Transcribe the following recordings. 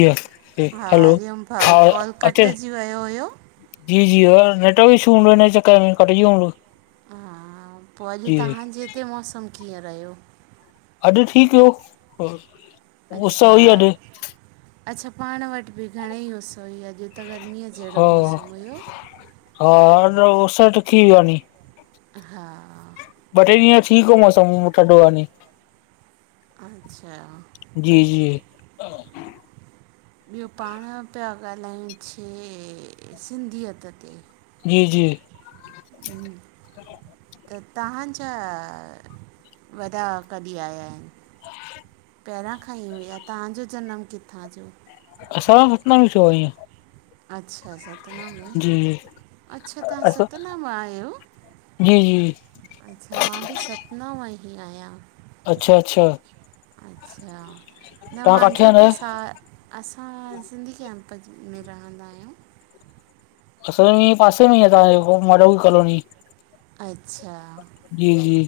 इअ क हा हलो, हरिओम भाऊ हा कॉल अचे कटिजी वियो हुयो जी जी हां नेटवर्क इशू हूनो हिनए चकर में कटजी वियो हूनो। हा पो अॼु तहांजे हिते मौसमु कीअं रहियो? अॼु ठीकु हो। अच्छा अच्छा पाण वटि बि घणेई उस होई अज ही त गर्मीय जेड़ो हा मौसमु हुयो। हा न उस्स त [unintelligible] हा ॿ टे ॾींहं ठीकु हो मौसम ठॾो आ नी अच्छा जी जी ॿियो पाण पिया ॻाल्हायूं छे सिंधियत ते, जी जी, [inaudible] त तव्हांजा वॾा कॾहिं आया आएन? पहिरां खां ई हुआ तव्हांजो जनमु किथां जो असां अतना में छो आईंयेें। अच्छा स सतना में जी जी अच्छा तव्हां असां सतना मां आयो। जी जी अच्छा मां बि सतना मां ई आयां। अच्छा अच्छा। अच्छा न तव्हां काथे मांझा रहंदा त आहियो सा असां सिंधी कैंप में रहंदा आयूं। असां ए पासे में आहे तांओ माडवी कॉलोनी। अच्छा, जी जी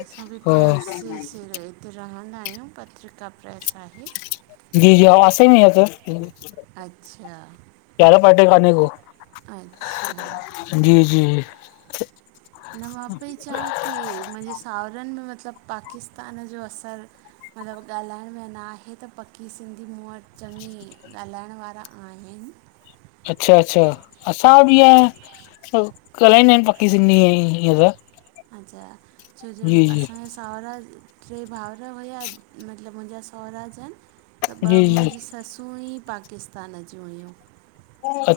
असां बि हा प्रेस स रए ते रहंदा आयूं पत्रिका प्रेस आहे। जी जी [unintelligible] अच्छा, क्यारा पाटे काने को अच्छा, जी जी। न मां पेई चवां की मुंजे साहुरनि में मतिलबु पाकिस्तान जो असर मतिलबु ॻाल्हाइण में न आहे त पकी सिंधी मूं वटि चङी ॻाल्हाइण वारा आहिनि। अच्छा अच्छा असां वटि ईअं त ॻाल्हाईंदा आहिनि पकी सिंधी ईअं त अच्छा छो जो जी जी असां सहुरा टे भाउर हुया मतिलबु मुंहिंजा सहुरा जन त जी ॿ जी मुंहिंजी ससूं ई पाकिस्तान जूं हुयूं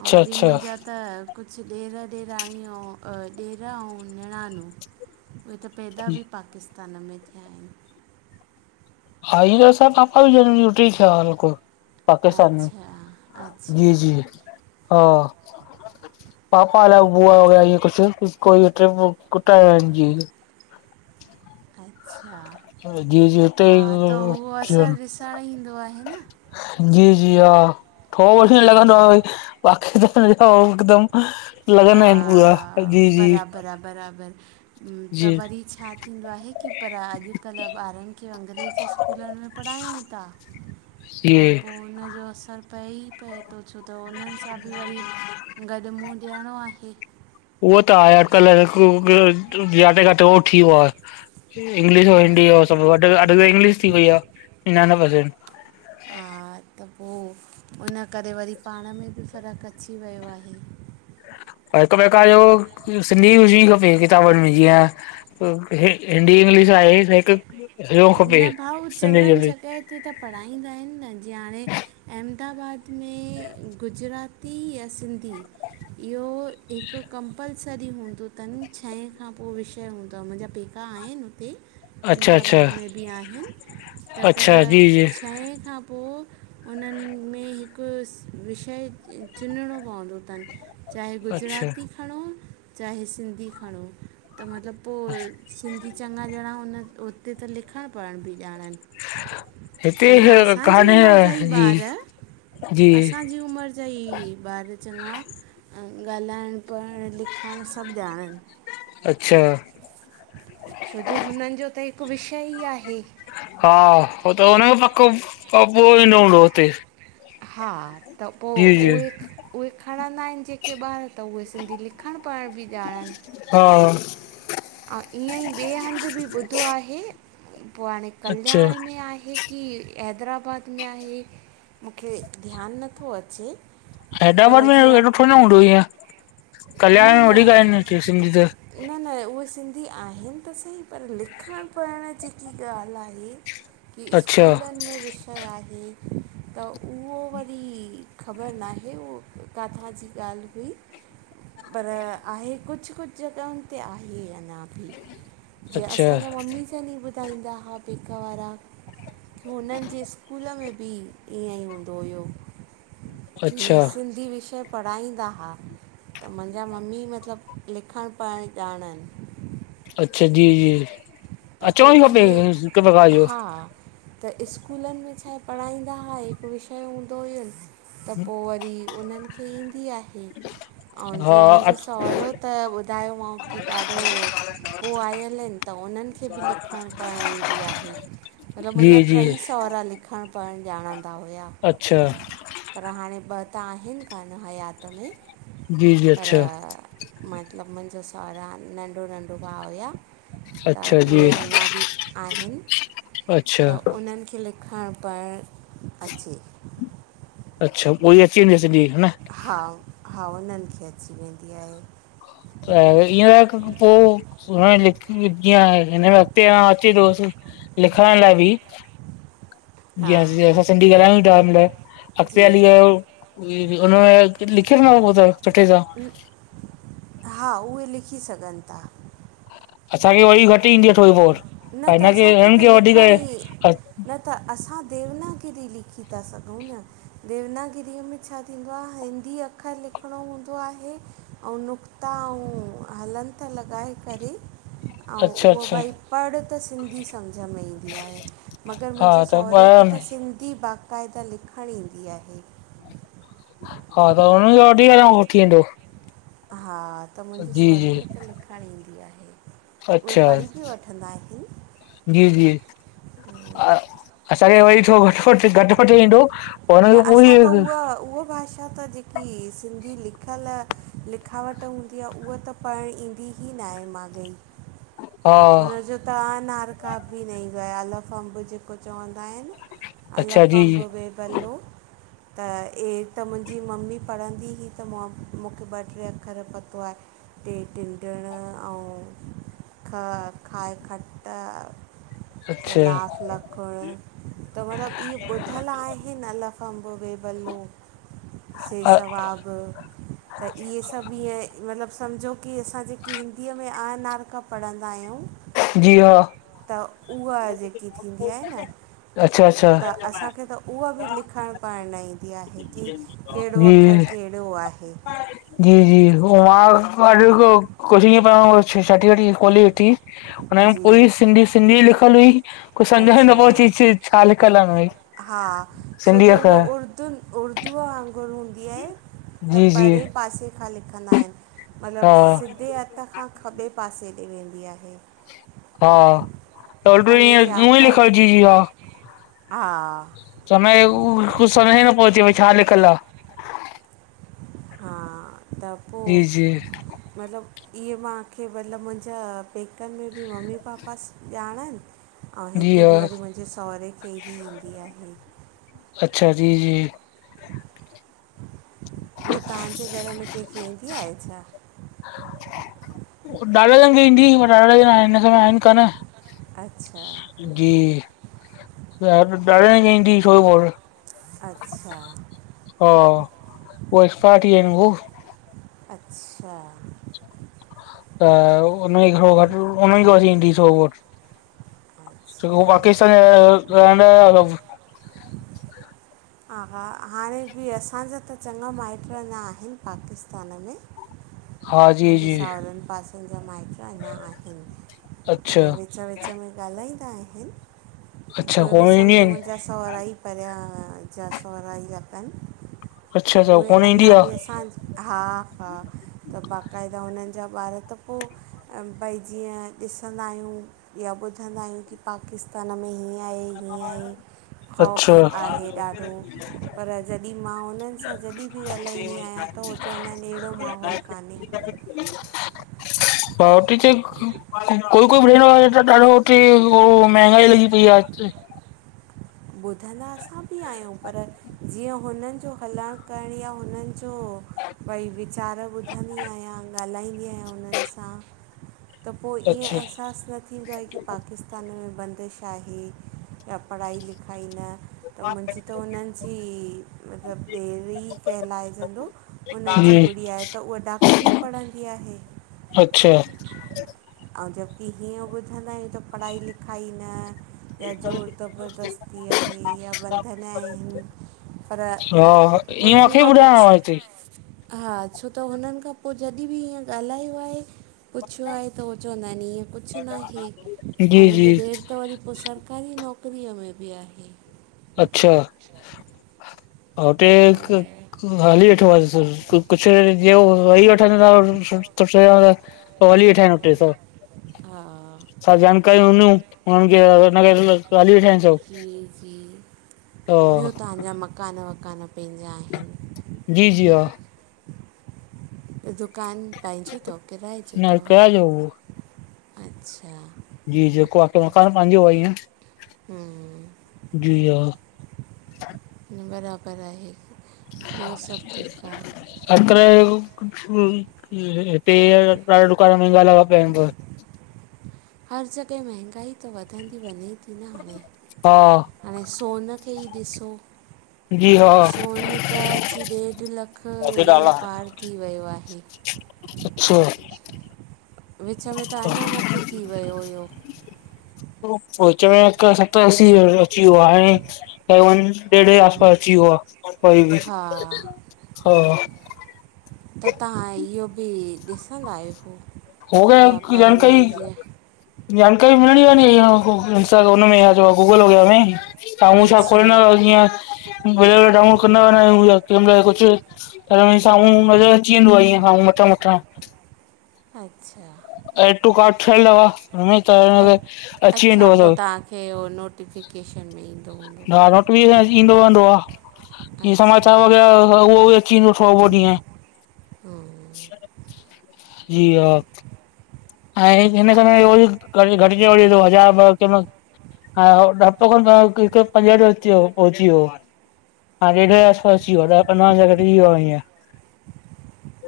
आं वरी अच्छा मुंजा। त कुझु ॾेर ॾेराणी आऊं अ ॾेर आऊं निणानूं उहे त पैदा बि पाकिस्तान में थिया आहिनि। [unintelligible] पाकिस्तान में, अच्छा अच्छा जी जी। हा पापा अलाए बूआ वया इअं कुझु कु कोई ट्रिप [unintelligible] जी। अच्छा जी जी हुते हा ई त उहो असरु ॾिसणु ईंदो आहे न। जी जी हा थो वठी न लॻंदो आहे। भई [unintelligible] [unintelligible] हिकदम। हा बराबरा बराबरि त जी वरी छा थींदो आहे की पर अॼुकल्ह ॿारनि खे अंग्रेजी स्कूलनि में पढ़ायूं था। त वरी जी पोइ उनजो असरु पए। ईपए थो छो त उननि सां बि वरी गॾु मुंहुं ॾियणो आहे। उहो त आहे अॼुकल्ह [unintelligible] जाते काथे उहो थी वियो आहे। इंग्लिश ऐं आ, हिंदी सभु अॾु इंग्लिश थी वई आहे। इन नाव हा त पोइ उन करे वरी पाण में बि फर्कु अची वियो आहे। पर हिक प्रकार जो सिंधी हुजणि खपे किताबनि में जीअं हिंदी इंग्लिश आहे हिकु हुजण खपे सिंधीअ जो बि। उते त पढ़ाईंदा आहिनि न जीअं हाणे अहमदाबाद में गुजरात ती आहे [unintelligible] सिंधी। इहो हिकु कंपलसरी हूंदो अथनि। छहें खां पोइ विषय हूंदो आहे। मुंहिंजा पेक का आहिनि हुते। अच्छा -अच्छा। अहमदाबाद में बि आहिनि त पर अच्छा जी जी छहें खां पोइ हुननि में हिकु विषय चुञणो पवंदो अथनि। चाहे अच्छा गुजराती खणो चाहे सिंधी खणो त मतिलब पोइ सिंधी चङा ॼणा उन उते त लिखणु पढ़णु बि ॼाणनि। हिते चंञा असांजी उमिरि जा ई कान्हे जी ॿार जी असांजी उमिरि जा ही ॿार चंञा ॻाल्हाइणु पढ़णु लिखणु सभु ॼाणनि। अच्छा छो जो हुननि जो त हिकु विषय ई आहे। हा हो त हुन पको ई न हूंदो [unintelligible] हुते। हा त पोइ जी जी उहे उहे खणंदा आहिनि। जेके जेके ॿार त उहे सिंधी लिखणु पढ़णु बि ॼाणनि। हा ऐं ईअं ई ॿिए हंधि बि ॿुधो आहे पोइ हाणे अच्छा कल्याण में आहे। की हैदराबाद में आहे। मूंखे ध्यानु नथो अचे। हैदराबाद पर में जीअं एॾो थोड़ न हूंदो ईअं कल्याण में वधीक हि न हि सिंधी त। न न उहे सिंधी आहिनि त सही पर लिखणु पढ़णु जेकी ॻाल्हि आहे। की अच्छा स्कूलनि में विश त इ आहे त उहो वरी खबर नाहे उहो काथां जी ॻाल्हि हुई। पर आहे कुझु कुझु जॻहियुनि ते आहे अञा। जीअं अच्छा असांजा मम्मी जनि ई ॿुधाईंदा हुआ पेका वारा। हुननि जे स्कूल में बि ईअं ई हूंदो हुयो। अच्छा की सिंधी विषय पढ़ाईंदा हा। त मुंहिंजा मम्मी मतिलबु लिखणु पढ़णु ॼाणनि। अच्छा जी, त अचणो पोइ ई खपे इहे हिकु प्रकार जो [unintelligible] हा त स्कूलनि में छाए पढ़ाईंदा हुआ हिकु विषय हूंदो हुयुस त पो वरी उन्हनि खे ईंदी आहे। ऐं जीअं हा मुंहिंजो सहुरो त ॿुधायोमांव की ॾाढो पो आयल आहिनि त उन्हनि खे बि लिखणु पढ़णु ईंदी आहे, मतिलबु जी मुंहिंजा जी टईस सहुरा लिखणु पढ़णु ॼाणंदा हुआ। अच्छा। पर हाणे ॿ त आहिनि कान हयात में जी जी अच्छा पर- मतिलबु मुंहिंजो सहुरा नंढो-नंढो भाउ हुआ। अच्छा। त उहे जी अञा बि आहिनि। अच्छा त उन्हनि खे लिखणु पढ़णु अचे। अच्छा पोइ अची वेंदी सॼी। ह न! हा, हा हुननि खे अची वेंदी आहे। त इअं पोइ सुभा [unintelligible] जीअं हिनमें अॻिते अचे थो लिखण लाइ बि हा जीअं असां सिंधि ॻालहायूं था। जी अॻितेहली हुनमें लिखयल न हुंदो तव सुठे सां। हा उहे लिखी सघनि था। असांखे वरी घटि ईंदी आहे थोरी बोत न पर त हिनखे असांखे हिननि त खे वधीक लिखण ई न त असां देवनागिरी लिखी था सघूं न, देवनागिरीअ में छा थींदो आहे हिंदी अखर लिखिणो हूंदो आहे ऐं नुक्ता ऐं हलंत लॻाए करे, ऐं अच्छा उहो अच्छा भई पढ़ त सिंधी सम्झ में ईंदी आहे, मगरि हा मुंहिंजे त सहुरे खे त सिंधी बाक़- क़ाइदा लिखणु ईंदी आहे। हा त उ हुनन खे वठी [unintelligible] वंदो हा त मुंहिंजे सहुरे जी खे त लिखणु ईंदी आहे। उहे अच्छा पढ़ी बि वठंदा। जी जी असांखे वरी थोरो घटि। वटि ईंदो पोइ न हुनखे असां पूरी त उहा उहा भाषा त जेका की सिंधी लिखियल लिखावट हूंदी आहे उहा त पढ़णु ईंदी ई न आहे माॻई। हा उनजो- तव्हां नारका बि न ईंदो आहे अलफंब जेको चवंदा आहिनि अच्छा जी जी अलफ-अंबु, बे-बलो त ए त मुंहिंजी मम्मी पढ़ंदी हुई त मूंखे ॿ टे अखर पतो आहे। टे टिंडणु आउं ख खाए खटअ। त अच्छा लास लखणु त मतलबु इअ ॿुधल आहे। हिन अलफअंबु, बेबलो, सेसवागु। त इहे सभु ईअं मतिलबु सम्झो की असां जेके हिंदीअ में अआनारका पढ़ंदा आहियूं- जीउ। त उहा जेकी थींदी आहे न- अच्छा अच्छा। त असांखे त उहा बि लिखणु पढ़णु न ईंदी आहे की कहिड़ो अखरु जी कहिड़े- ॿियो आहे। जी जी [unintelligible] छठीवठी खोलेॾिठी। हुनमें पूरी जी सिंधी, सिंधी लिखियल हुई। कुझु सम्झाइ अच्छा नपो अचे ची छा लिखियल आहिनि भई, सिंधीअ अखर। त उर्दूअ वांगुरु हूंदी आहे त जी जी परे पासे खां लिखंदा आहिनि। हा मतिलबु सिधे हथ खां, खॿे पासे ॾे वेंदी आहे। हा, त बि पने इअं जे उल्टो उऊ ई आख़िर लिखाइजी जी हा हा समय हू कुझु समय ई न पियो अचे, भई छा लिखलआ हा त आहे पोइ, जी जी मतिलबु इहे मांखे मतिलबु मुंहिंजा पेकनि में बि मम्मी पापा ॼाणनि ऐं जी हिते हा बि वरी मुंहिंजे सहुरे खे ई ईंदी आहे। अच्छा जी जी ॿियो तव्हांजे घर में कंहिंखे ईंदी आहे छा? ॾाॾाजन खे ईंदी, पर ॾाॾा जण हिन समय आहिनि कान। अच्छा जी, ॾाॾा जनि खे ईंदी हुइ थोरोबहु अच्छा हा, हू एक्सपायर थी विया आहिनि हू अच्छा त उनो ई घरोघट उन्हनि [unintelligible] छो कि अच्छा हो पाकिस्तान रहंदा हो। ह हा, हाणे बि असांजा त चङा माइट अञा आहिनि पाकिस्तान में हा जी मुंहिंजे जी सावरनि पासनि जा माइट अञा आहिनि, अच्छा त विच में विच में ॻाल्हाईंदा आहिनि अच्छा उहे बि कोन ईंदी समुझो आहिनि मुंहिंजा सहुरा ई परियां जा सहुरा ई अथनि, त अच्छा उहे कोन ईंदी अञां आ बि असां हा हा, त बाकाइदा हुननि जा ॿार त पोइ भई जीअं ॾिसंदा आहियूं या ॿुधंदा आहियूं की पाकिस्तान में हीअं हीअं ई अच्छा खौफ आहे ॾाढो, पर जॾीं मां हुन जॾहिं बि ॻाल्हाईंदी आहियां त उहे चवंदा आहिनि अहिड़ो माहौल कान्हे को। [inaudible] बाऊती त कोई कोई ब्रैड वगैरह त ॾाढो हुते महंगाई लॻी पई आ हुते ॿुधंदा असां बि आहियूं पर जीअं हुननि जो हलाइणु करणी या हुननि जो पई वीचार ॿुधंदी आहियां, ॻाल्हाईंदी आहियां उन्हनि सां, पोई इअं अच्छा एहसास न थींदो आ कि पाकिस्त तान में बंदिश आहे या पढ़ाई लिखाई न त मुंहिंजी त हुननि जी, मतलबु ॾेरी कहिलाइजंदो उन्हनि जी गुड़िया आ, त उहा डॉक्टरी पढ़ंदी आहे। अच्छा ऐं जबकी हीअं ॿुधंदा आहियूं त, पढ़ाई लिखाई न या जोर ज़बरदस्ती आहे या बंधन आहिनि पर ह ईअं हुननि मूंखे खां पुछ ॿुधाइण [unintelligible] हा छो त हुननि खां पोइ जॾीं बि इअं ॻाल्हायो आहे पुछियो आहे, त उह चवंदा आहिनि इअं कुझु न आहे ऐं जी जी मुंहिंजो ॾेर त वरी पोइ सरकारी नौकरीअ में बि आहे। अच्छा, त [unintelligible] कुझु [unintelligible] हा छा जानकारिय हूंदयूं हुननि खे, हली वेठा आहिनि सभ जी, जी ॿियो तव्हांजा मकान-वकान पंहिंजा आहिनि जी, जी हा दुकान पंहिंजो अथव? किराए जो न अथव? कयाजो उहो अच्छा जी जेको आ सो मकान पंहिंजो आ ईंअ हूं, बराबर आहे ॿियो सभु ठीकु आ अॼुकल्ह हिते ॾाढ़ा दुकान महांंगा लॻा पिया आहिनि जो हर जॻह महांगाई त वधंदी वञे थी न हाणे हा हाणे सोन खे ई ॾिसो जी हा सोन त अची ॾेढु लख ईअं पार थी वियो आहे अच्छा विच में त अञा मथे थी वियो हुयो विच में हिकु सतर असी अची वियो हाणे डेढ जे आस पास अची वियो आ कोई बि हा हा त तव्हां इहो बि ॾिसंदा आहियो होगया की वापार जानकारी में जीअं जानकारी मिलणी आहे नी हुन में आ जो गूगल वग़ैरह में सामहूं छा अच्छा खोलंदाअं जिअं डाउनलोड कंदा व आहियूं कंहिमल कुझु त साम्हूं नज़र अची वेंदो आहे ईअं साम्हूं मथां-मथां अच्छा ए टू कार्ड ठयल अहव, हूंए त अ ईन ते अची अच्छा वेंदो आ पोइ सब तव्हांखे उहो नोट टिफिकेशन में ईंदो हूंदो हा नोटिफिकेशन ईंदो वहदो आ ईंअ अच्छा समाचार वगैरह उहो चीनो थोड़ो उहो ॾींह आ, हम्म जी हा ऐं हिन, हिन समय रोज़ कॾहिं घटिजे वधजे थो हज़ार ॿ केंह महिल हा हफ़्तो खनि त हिक पंजहठ अची वियो पंहुची वियो हो हा ॾेढ जे आस पास अची वियो आहे ॾह पन्द्रह हजार घटजी वियो आ हिंअ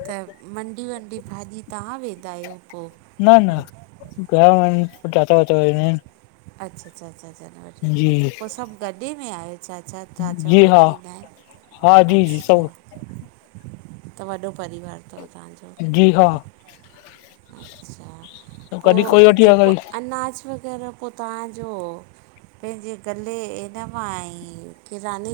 त मंडी-वंडी, भाॼी तव्हां वेंदा आहियो पो? न, न घर वञ, पो चाचा-वाचा वेंदा आहिन। अच्छा, अच्छा, अच्छा, छा जी पो सभु गॾे में आहियो चाचा, चाचा जी हा वठी ईंदा आहिनि हा जी, जी सभु अच्छा त वॾो परिवार अथव तव्हांजो जी हा अच्छ, पो कॾहिं कोई वठी वियो आ जेको कॾहिं अनाज वगैरह पो तव्हांजो पंहिंजे गले इन मां ई किराने